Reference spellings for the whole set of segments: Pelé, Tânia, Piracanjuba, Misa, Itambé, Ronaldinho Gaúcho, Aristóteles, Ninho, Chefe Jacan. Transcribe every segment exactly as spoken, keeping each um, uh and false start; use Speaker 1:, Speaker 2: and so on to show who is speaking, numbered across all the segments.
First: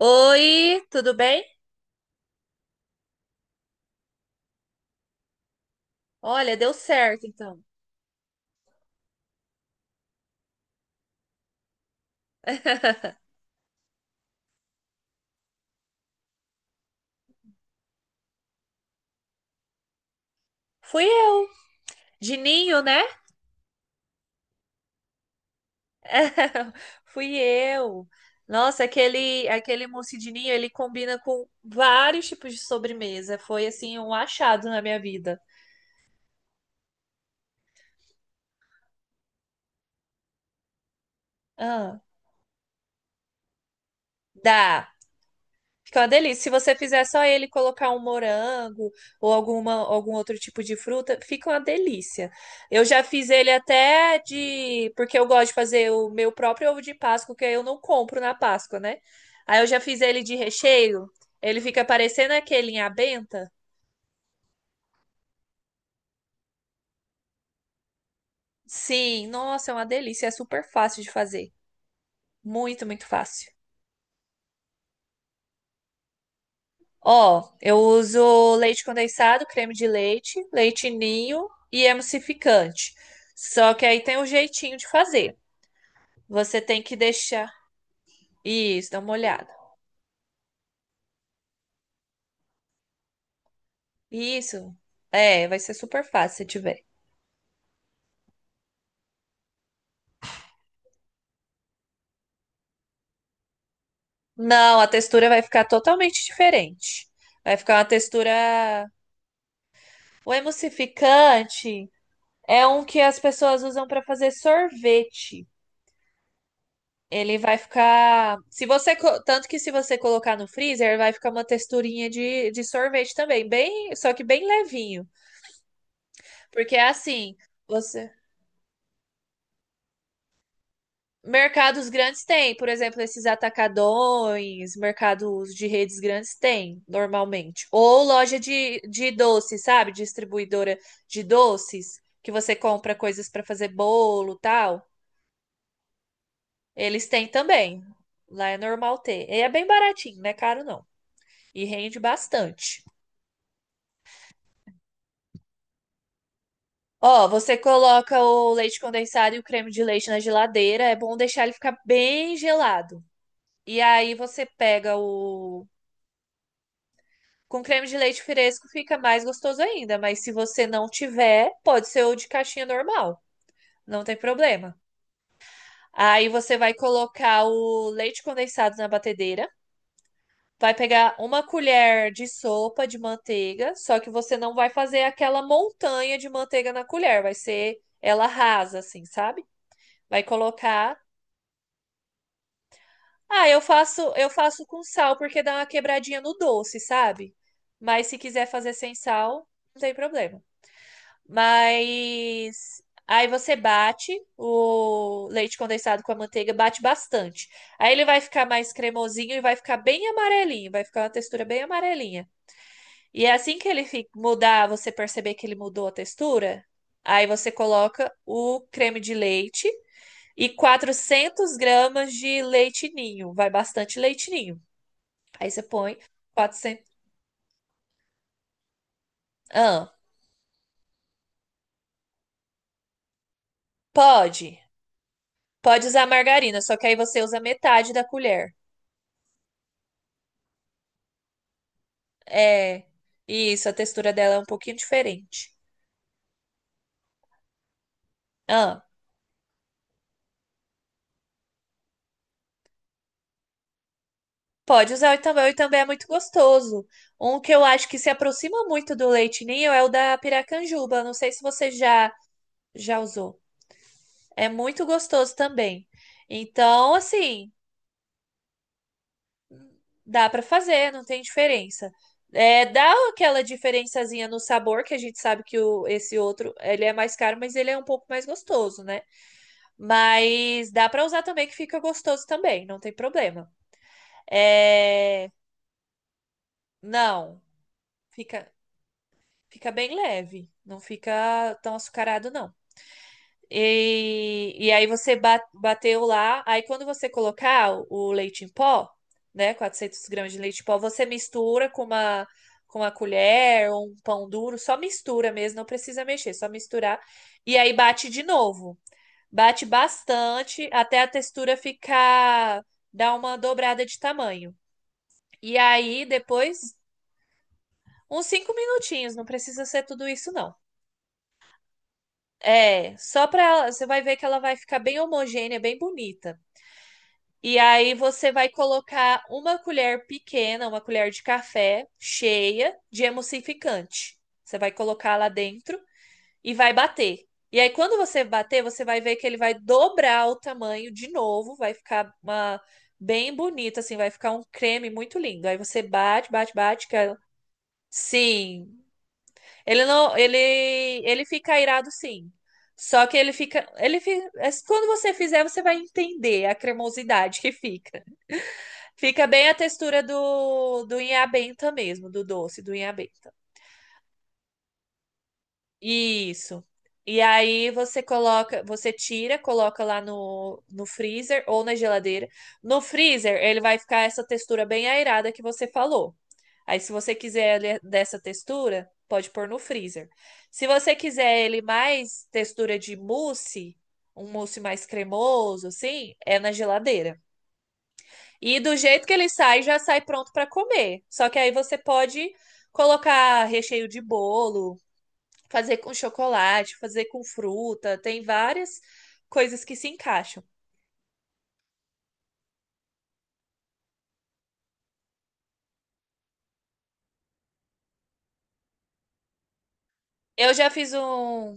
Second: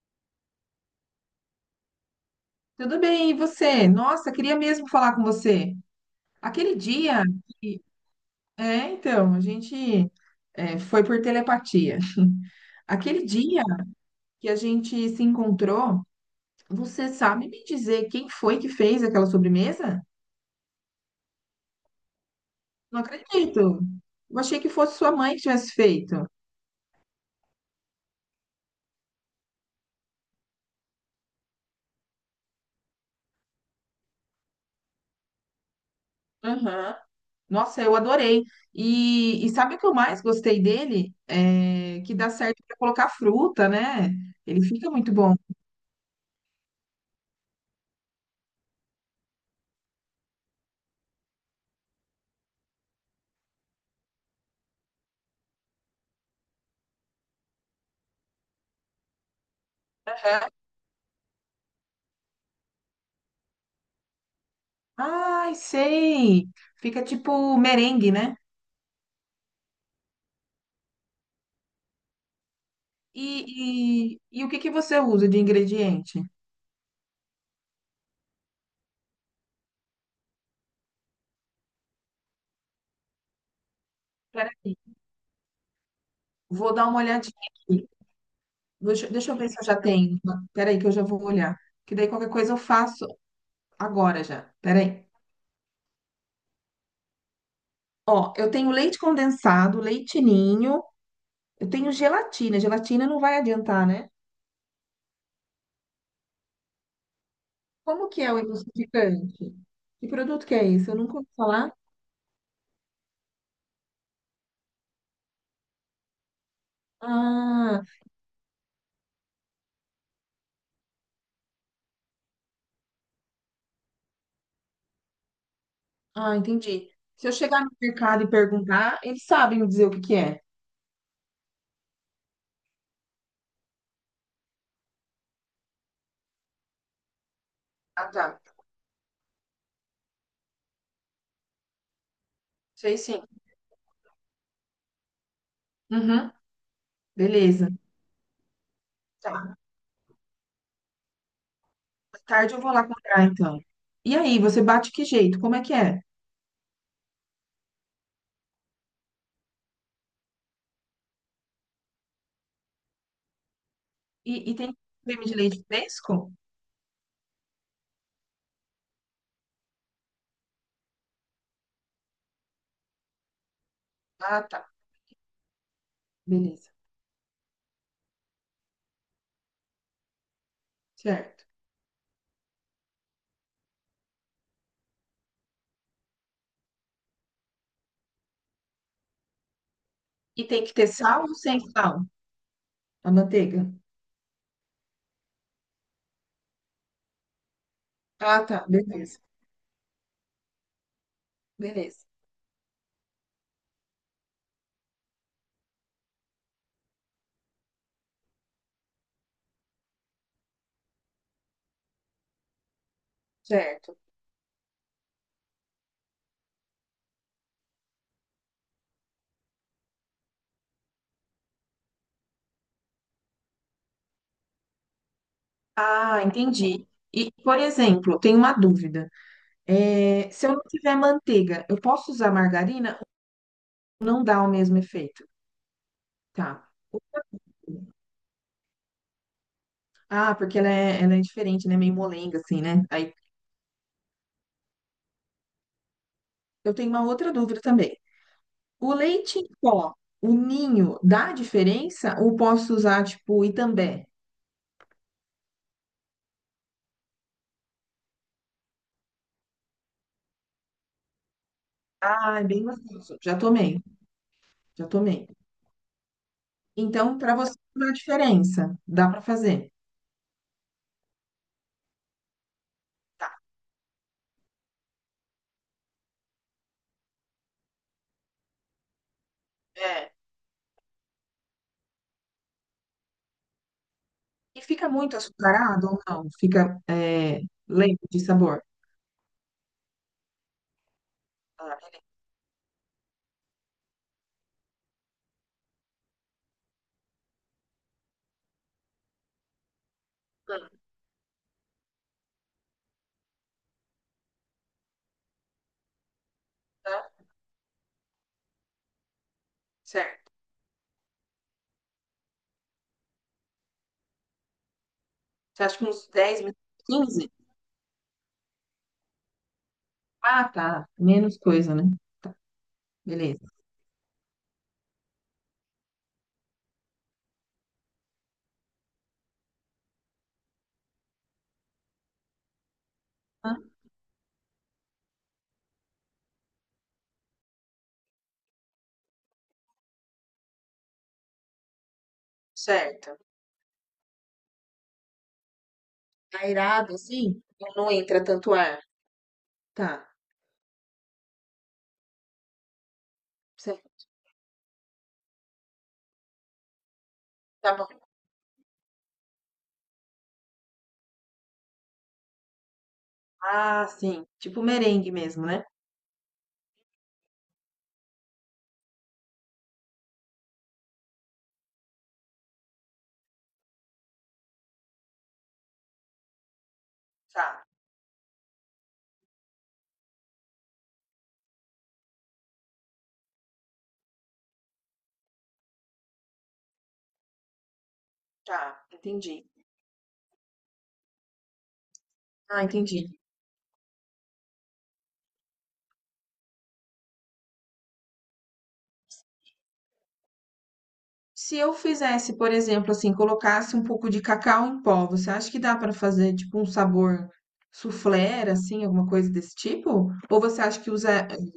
Speaker 1: Oi, tudo bem?
Speaker 2: Tudo bem, e você? Nossa, queria mesmo falar com você.
Speaker 1: Olha, deu
Speaker 2: Aquele dia
Speaker 1: certo então.
Speaker 2: que... É, então, a gente é, foi por telepatia. Aquele dia que a gente se encontrou, você sabe me dizer quem foi que fez aquela sobremesa?
Speaker 1: Fui eu, de ninho,
Speaker 2: Não
Speaker 1: né?
Speaker 2: acredito. Eu achei que fosse sua mãe que tivesse feito.
Speaker 1: Fui eu. Nossa, aquele aquele mousse de ninho, ele combina com vários tipos de sobremesa. Foi assim um achado na minha vida.
Speaker 2: Aham. Nossa, eu adorei. E, e sabe o que eu mais gostei dele?
Speaker 1: Ah,
Speaker 2: É que dá certo para colocar fruta, né? Ele
Speaker 1: dá.
Speaker 2: fica muito bom.
Speaker 1: Fica uma delícia. Se você fizer só ele e colocar um morango ou alguma, algum outro tipo de fruta, fica uma delícia. Eu já fiz ele até de. Porque eu gosto de fazer o meu próprio ovo de Páscoa, que eu não compro na Páscoa, né? Aí eu já fiz ele de recheio. Ele fica parecendo aquele em abenta.
Speaker 2: Ai, sei. Fica tipo merengue, né?
Speaker 1: Sim, nossa, é uma delícia. É super fácil de fazer. Muito, muito fácil.
Speaker 2: E, e, e o que que você usa de ingrediente?
Speaker 1: Ó, eu uso leite condensado, creme de leite, leite ninho e emulsificante. Só que aí tem um jeitinho
Speaker 2: Peraí,
Speaker 1: de fazer. Você
Speaker 2: vou
Speaker 1: tem
Speaker 2: dar
Speaker 1: que
Speaker 2: uma olhadinha
Speaker 1: deixar.
Speaker 2: aqui.
Speaker 1: Isso, dá
Speaker 2: Deixa,
Speaker 1: uma
Speaker 2: deixa eu
Speaker 1: olhada.
Speaker 2: ver se eu já tenho. Peraí, que eu já vou olhar. Que daí qualquer coisa eu faço agora já.
Speaker 1: Isso.
Speaker 2: Peraí.
Speaker 1: É, vai ser super fácil se tiver.
Speaker 2: Ó, eu tenho leite condensado, leite ninho, eu tenho gelatina. Gelatina não vai adiantar, né?
Speaker 1: Não, a textura vai ficar totalmente diferente. Vai ficar uma
Speaker 2: Como que é o
Speaker 1: textura.
Speaker 2: emulsificante? Que
Speaker 1: O
Speaker 2: produto que é esse? Eu nunca ouvi falar.
Speaker 1: emulsificante é um que as pessoas usam para fazer sorvete. Ele vai
Speaker 2: Ah,
Speaker 1: ficar. Se você. co- Tanto que se você colocar no freezer, vai ficar uma texturinha de, de sorvete também. Bem, só que bem levinho.
Speaker 2: ah,
Speaker 1: Porque é
Speaker 2: entendi. Se eu
Speaker 1: assim,
Speaker 2: chegar no
Speaker 1: você.
Speaker 2: mercado e perguntar, eles sabem me dizer o que que é.
Speaker 1: Mercados grandes têm, por exemplo, esses atacadões, mercados de redes grandes têm, normalmente. Ou
Speaker 2: Ah, tá.
Speaker 1: loja de, de doces, sabe? Distribuidora de doces, que você compra
Speaker 2: Sei sim.
Speaker 1: coisas para fazer bolo, tal.
Speaker 2: Uhum.
Speaker 1: Eles têm
Speaker 2: Beleza.
Speaker 1: também. Lá é normal ter. E é
Speaker 2: Tá.
Speaker 1: bem baratinho, não é caro não. E rende
Speaker 2: Mais tarde eu vou lá
Speaker 1: bastante.
Speaker 2: comprar, então. E aí, você bate que jeito? Como é que é?
Speaker 1: Ó, você coloca o leite condensado e o creme de leite na geladeira. É bom deixar ele ficar bem gelado. E aí
Speaker 2: E,
Speaker 1: você
Speaker 2: e tem
Speaker 1: pega
Speaker 2: creme de leite
Speaker 1: o.
Speaker 2: fresco?
Speaker 1: Com creme de leite fresco fica mais gostoso ainda, mas se você não tiver, pode ser o de caixinha normal, não tem
Speaker 2: Ah, tá.
Speaker 1: problema. Aí você
Speaker 2: Beleza.
Speaker 1: vai colocar o leite condensado na batedeira, vai pegar uma
Speaker 2: Certo.
Speaker 1: colher de sopa de manteiga, só que você não vai fazer aquela montanha de manteiga na colher, vai ser ela rasa assim, sabe? Vai
Speaker 2: E tem que ter
Speaker 1: colocar.
Speaker 2: sal ou sem sal? A
Speaker 1: Ah, eu
Speaker 2: manteiga?
Speaker 1: faço, eu faço com sal porque dá uma quebradinha no doce, sabe? Mas se
Speaker 2: Ah,
Speaker 1: quiser
Speaker 2: tá.
Speaker 1: fazer sem
Speaker 2: Beleza.
Speaker 1: sal, não tem problema.
Speaker 2: Beleza.
Speaker 1: Mas aí você bate o leite condensado com a manteiga, bate bastante. Aí ele vai ficar mais cremosinho e vai ficar bem amarelinho, vai ficar uma textura bem amarelinha. E é assim que ele
Speaker 2: Certo.
Speaker 1: fi- mudar, você perceber que ele mudou a textura, aí você coloca o creme de leite e quatrocentos gramas de leite ninho, vai bastante leite ninho. Aí você põe
Speaker 2: Ah, entendi.
Speaker 1: quatrocentos.
Speaker 2: E, por exemplo, tenho uma dúvida.
Speaker 1: Ah,
Speaker 2: É, se eu não tiver manteiga, eu posso usar margarina? Não dá o
Speaker 1: pode.
Speaker 2: mesmo efeito.
Speaker 1: Pode usar
Speaker 2: Tá.
Speaker 1: margarina, só que aí você usa metade da colher.
Speaker 2: Ah, porque ela é, ela é diferente, né? Meio molenga, assim, né?
Speaker 1: É.
Speaker 2: Aí
Speaker 1: Isso, a textura dela é um pouquinho diferente.
Speaker 2: eu tenho uma outra dúvida também.
Speaker 1: Ah,
Speaker 2: O leite em pó, o ninho, dá diferença? Ou posso usar, tipo, Itambé?
Speaker 1: pode usar o Itambé. O Itambé é muito gostoso. Um que eu acho que se aproxima muito do leite ninho é o da Piracanjuba. Não sei se você já
Speaker 2: Ah, é bem
Speaker 1: já
Speaker 2: gostoso. Já
Speaker 1: usou.
Speaker 2: tomei,
Speaker 1: É muito
Speaker 2: já tomei.
Speaker 1: gostoso também. Então,
Speaker 2: Então, para
Speaker 1: assim.
Speaker 2: você, não dá diferença. Dá para fazer.
Speaker 1: Dá pra fazer, não tem diferença. É, dá
Speaker 2: Tá.
Speaker 1: aquela diferençazinha no sabor, que a gente sabe que o, esse outro, ele é mais caro, mas ele é um pouco mais gostoso, né?
Speaker 2: É.
Speaker 1: Mas dá pra usar também, que fica gostoso também, não tem problema.
Speaker 2: E fica muito
Speaker 1: É,
Speaker 2: açucarado ou não? Fica
Speaker 1: não,
Speaker 2: é, lento de
Speaker 1: fica,
Speaker 2: sabor?
Speaker 1: fica bem leve, não fica tão
Speaker 2: Ah, beleza.
Speaker 1: açucarado, não. E, e aí você ba- bateu lá. Aí quando você colocar o, o leite em pó, né, quatrocentos gramas de leite
Speaker 2: Hum,
Speaker 1: em pó, você mistura com uma com uma colher ou um pão duro, só mistura mesmo, não precisa mexer, só misturar.
Speaker 2: tá.
Speaker 1: E aí bate de novo. Bate
Speaker 2: Certo.
Speaker 1: bastante até a textura ficar dar uma dobrada de tamanho. E
Speaker 2: Você acha que
Speaker 1: aí
Speaker 2: uns dez minutos,
Speaker 1: depois
Speaker 2: quinze.
Speaker 1: uns cinco minutinhos, não precisa ser tudo isso
Speaker 2: Ah,
Speaker 1: não.
Speaker 2: tá. Menos coisa, né? Tá,
Speaker 1: É, só
Speaker 2: beleza.
Speaker 1: pra. Você vai ver que ela vai ficar bem homogênea, bem bonita. E aí você vai colocar uma colher pequena, uma colher de café cheia de
Speaker 2: Ah,
Speaker 1: emulsificante. Você vai colocar lá dentro e vai bater. E aí quando você bater, você vai ver que ele vai dobrar o tamanho de novo, vai ficar uma
Speaker 2: certo.
Speaker 1: bem bonito assim, vai ficar um creme muito lindo. Aí você bate, bate, bate,
Speaker 2: Aerado,
Speaker 1: que- ela-
Speaker 2: assim, não entra tanto ar.
Speaker 1: sim, ele
Speaker 2: Tá,
Speaker 1: não, ele, ele fica irado sim. Só que ele fica, ele
Speaker 2: certo.
Speaker 1: fica, é, quando você fizer, você vai entender a cremosidade que
Speaker 2: Tá bom.
Speaker 1: fica. Fica bem a textura do do inhabenta mesmo, do doce do inhabenta.
Speaker 2: Ah, sim. Tipo merengue mesmo, né?
Speaker 1: Isso. E aí você coloca, você tira, coloca lá no, no freezer ou na geladeira. No freezer, ele vai ficar essa textura bem aerada que você falou. Aí, se você quiser
Speaker 2: Tá,
Speaker 1: ele dessa textura, pode pôr no freezer. Se você quiser ele mais textura de mousse, um mousse mais cremoso, assim, é na geladeira. E do
Speaker 2: tá.
Speaker 1: jeito que ele
Speaker 2: Entendi.
Speaker 1: sai, já sai pronto para comer. Só que aí você pode
Speaker 2: Ah, entendi.
Speaker 1: colocar recheio de bolo, fazer com chocolate, fazer com fruta, tem várias coisas que se encaixam.
Speaker 2: Se eu fizesse, por exemplo, assim, colocasse um pouco de cacau em pó, você acha que dá pra fazer, tipo, um sabor soufflé, assim, alguma coisa desse tipo? Ou
Speaker 1: Eu
Speaker 2: você
Speaker 1: já
Speaker 2: acha que
Speaker 1: fiz
Speaker 2: usa...
Speaker 1: um,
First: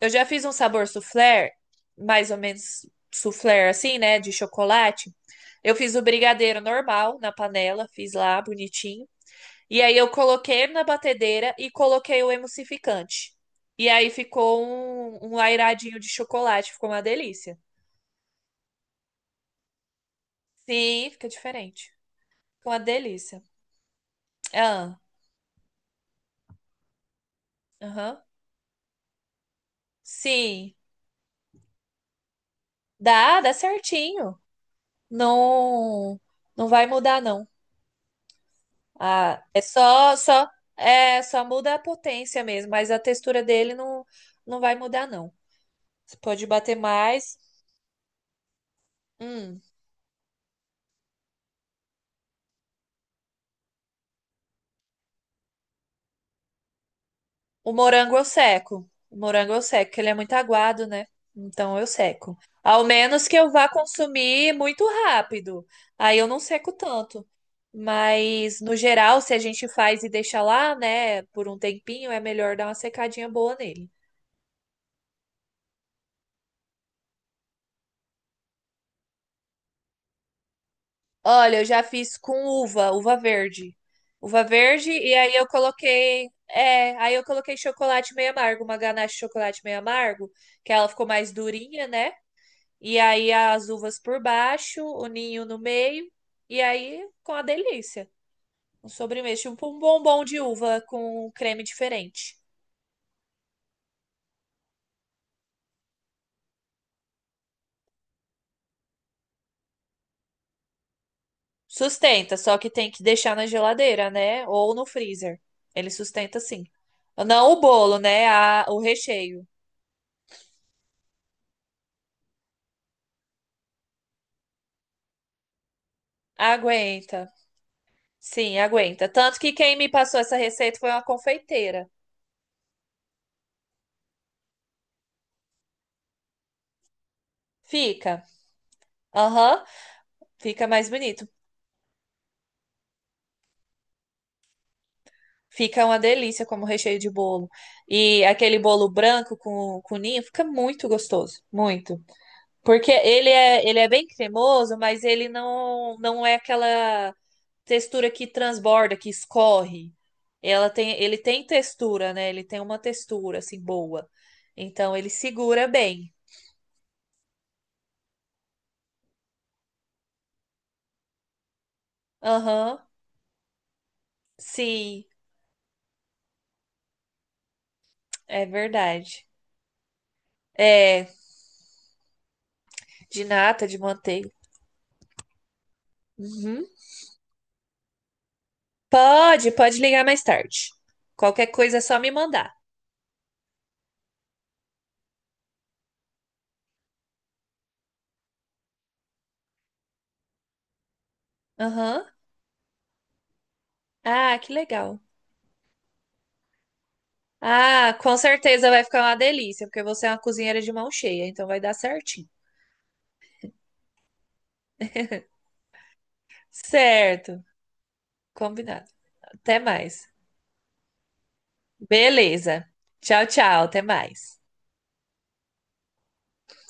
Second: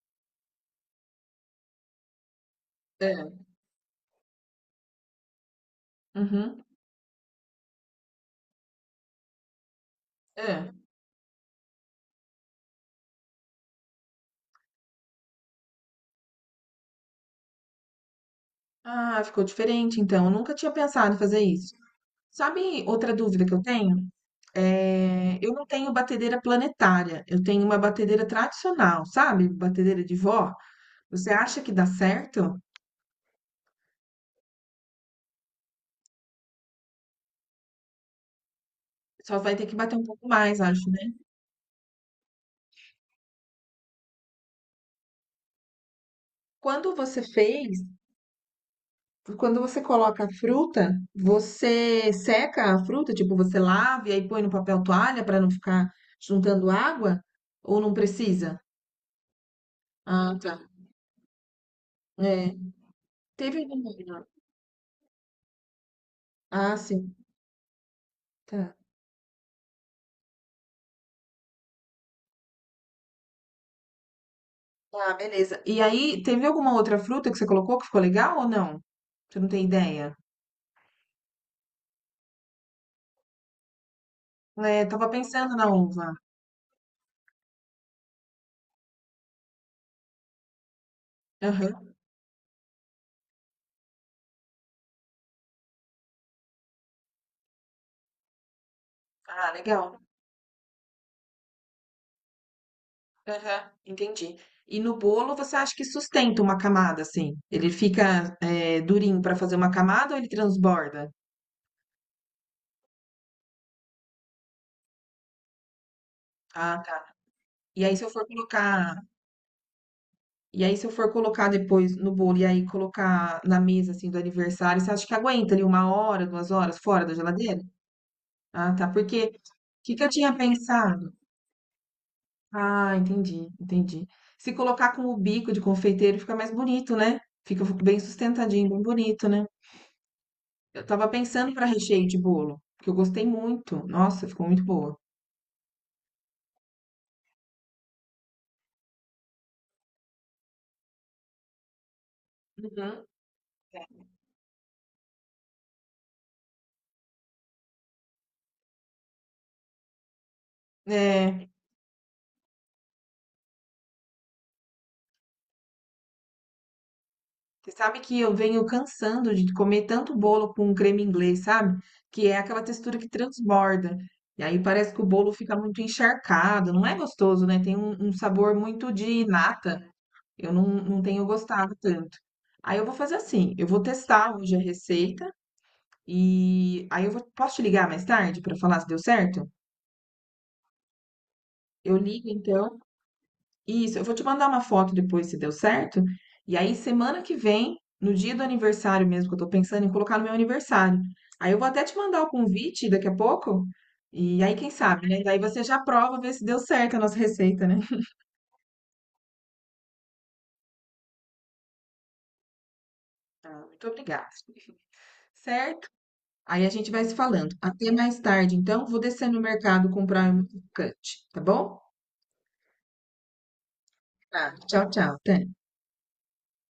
Speaker 1: eu já fiz um sabor soufflé, mais ou menos
Speaker 2: É,
Speaker 1: soufflé assim, né, de chocolate. Eu fiz o brigadeiro
Speaker 2: uhum,
Speaker 1: normal na panela, fiz lá bonitinho. E aí eu coloquei
Speaker 2: é.
Speaker 1: na batedeira e coloquei o emulsificante. E aí ficou um, um lairadinho de chocolate, ficou uma delícia.
Speaker 2: Ah, ficou diferente, então. Eu nunca tinha
Speaker 1: Sim,
Speaker 2: pensado em
Speaker 1: fica
Speaker 2: fazer isso.
Speaker 1: diferente. Ficou uma
Speaker 2: Sabe outra
Speaker 1: delícia.
Speaker 2: dúvida que eu tenho?
Speaker 1: Ah,
Speaker 2: É, eu não tenho batedeira planetária, eu tenho uma
Speaker 1: aham.
Speaker 2: batedeira tradicional, sabe? Batedeira de vó.
Speaker 1: Sim.
Speaker 2: Você acha que dá certo?
Speaker 1: Dá, dá certinho. Não, não vai mudar, não.
Speaker 2: Só
Speaker 1: Ah,
Speaker 2: vai
Speaker 1: é
Speaker 2: ter que bater um
Speaker 1: só,
Speaker 2: pouco
Speaker 1: só,
Speaker 2: mais, acho, né?
Speaker 1: é só muda a potência mesmo, mas a textura dele não, não vai mudar, não. Você pode bater
Speaker 2: Quando você
Speaker 1: mais.
Speaker 2: fez,
Speaker 1: Hum,
Speaker 2: quando você coloca a fruta, você seca a fruta, tipo, você lava e aí põe no papel toalha para não ficar juntando água?
Speaker 1: o
Speaker 2: Ou não
Speaker 1: morango eu
Speaker 2: precisa?
Speaker 1: seco. O morango eu seco, porque ele é muito
Speaker 2: Ah, tá.
Speaker 1: aguado, né? Então eu seco.
Speaker 2: É.
Speaker 1: Ao menos que eu
Speaker 2: Teve
Speaker 1: vá
Speaker 2: alguma.
Speaker 1: consumir muito rápido. Aí eu não seco
Speaker 2: Ah, sim.
Speaker 1: tanto. Mas, no
Speaker 2: Tá.
Speaker 1: geral, se a gente faz e deixa lá, né, por um tempinho, é melhor dar uma secadinha boa nele.
Speaker 2: Ah, beleza. E aí, teve alguma outra fruta que você colocou que ficou legal ou não? Você não tem ideia?
Speaker 1: Olha, eu já fiz com uva, uva verde. Uva
Speaker 2: É,
Speaker 1: verde,
Speaker 2: tava
Speaker 1: e aí eu
Speaker 2: pensando na uva.
Speaker 1: coloquei. É, aí eu coloquei chocolate meio amargo, uma ganache de chocolate meio amargo, que ela ficou mais durinha,
Speaker 2: Aham.
Speaker 1: né? E aí as uvas por baixo, o ninho no meio, e aí com a delícia. Um sobremesa,
Speaker 2: Ah,
Speaker 1: tipo um
Speaker 2: legal.
Speaker 1: bombom de uva com creme diferente.
Speaker 2: Aham, entendi. E no bolo, você acha que sustenta uma camada, assim? Ele fica, é, durinho pra fazer uma camada ou ele transborda?
Speaker 1: Sustenta, só que tem que deixar na geladeira, né? Ou no freezer. Ele sustenta sim.
Speaker 2: Ah, tá.
Speaker 1: Não o
Speaker 2: E aí,
Speaker 1: bolo,
Speaker 2: se eu for
Speaker 1: né? A, o
Speaker 2: colocar,
Speaker 1: recheio.
Speaker 2: e aí, se eu for colocar depois no bolo e aí colocar na mesa, assim, do aniversário, você acha que aguenta ali uma hora, duas horas fora da
Speaker 1: Aguenta.
Speaker 2: geladeira?
Speaker 1: Sim,
Speaker 2: Ah, tá.
Speaker 1: aguenta.
Speaker 2: Porque o
Speaker 1: Tanto que quem me
Speaker 2: que que eu
Speaker 1: passou
Speaker 2: tinha
Speaker 1: essa receita foi uma
Speaker 2: pensado?
Speaker 1: confeiteira.
Speaker 2: Ah, entendi, entendi. Se colocar com o bico de confeiteiro fica mais bonito, né? Fica bem
Speaker 1: Fica.
Speaker 2: sustentadinho, bem bonito, né?
Speaker 1: Aham, fica
Speaker 2: Eu
Speaker 1: mais
Speaker 2: tava
Speaker 1: bonito.
Speaker 2: pensando para recheio de bolo, que eu gostei muito. Nossa, ficou muito boa.
Speaker 1: Fica uma delícia como recheio de bolo. E aquele bolo branco com, com ninho fica muito gostoso, muito. Porque
Speaker 2: Uhum.
Speaker 1: ele é, ele é bem cremoso, mas ele não, não é aquela textura que transborda, que escorre. Ela tem, ele tem
Speaker 2: É,
Speaker 1: textura, né? Ele tem uma textura assim boa. Então ele segura bem.
Speaker 2: você sabe que eu venho cansando de comer tanto bolo com creme inglês, sabe? Que é aquela
Speaker 1: Aham,
Speaker 2: textura que transborda. E aí parece que
Speaker 1: sim,
Speaker 2: o bolo fica muito encharcado, não é gostoso, né? Tem um, um
Speaker 1: é
Speaker 2: sabor muito de
Speaker 1: verdade.
Speaker 2: nata. Eu não, não
Speaker 1: É,
Speaker 2: tenho gostado tanto. Aí eu vou fazer
Speaker 1: de
Speaker 2: assim,
Speaker 1: nata,
Speaker 2: eu
Speaker 1: de
Speaker 2: vou
Speaker 1: manteiga.
Speaker 2: testar hoje a receita
Speaker 1: Uhum.
Speaker 2: e aí eu vou, posso te ligar mais tarde para falar se deu certo?
Speaker 1: Pode, pode ligar mais tarde. Qualquer coisa é
Speaker 2: Eu
Speaker 1: só me
Speaker 2: ligo
Speaker 1: mandar.
Speaker 2: então. Isso, eu vou te mandar uma foto depois se deu certo. E aí semana que vem, no dia do aniversário mesmo, que eu tô pensando em colocar no meu aniversário. Aí eu vou até te
Speaker 1: Aham.
Speaker 2: mandar o convite daqui a pouco.
Speaker 1: Ah,
Speaker 2: E
Speaker 1: que
Speaker 2: aí quem
Speaker 1: legal.
Speaker 2: sabe, né? Daí você já prova ver se deu certo a nossa receita, né?
Speaker 1: Ah, com certeza vai ficar uma delícia, porque você é uma cozinheira de mão cheia, então vai dar certinho.
Speaker 2: Ah, muito obrigada. Certo? Aí a gente vai se
Speaker 1: Certo,
Speaker 2: falando. Até mais tarde, então.
Speaker 1: combinado.
Speaker 2: Vou descer no
Speaker 1: Até
Speaker 2: mercado
Speaker 1: mais.
Speaker 2: comprar um modificante, tá bom?
Speaker 1: Beleza. Tchau, tchau. Até mais.
Speaker 2: Tá. Tchau, tchau, Tânia.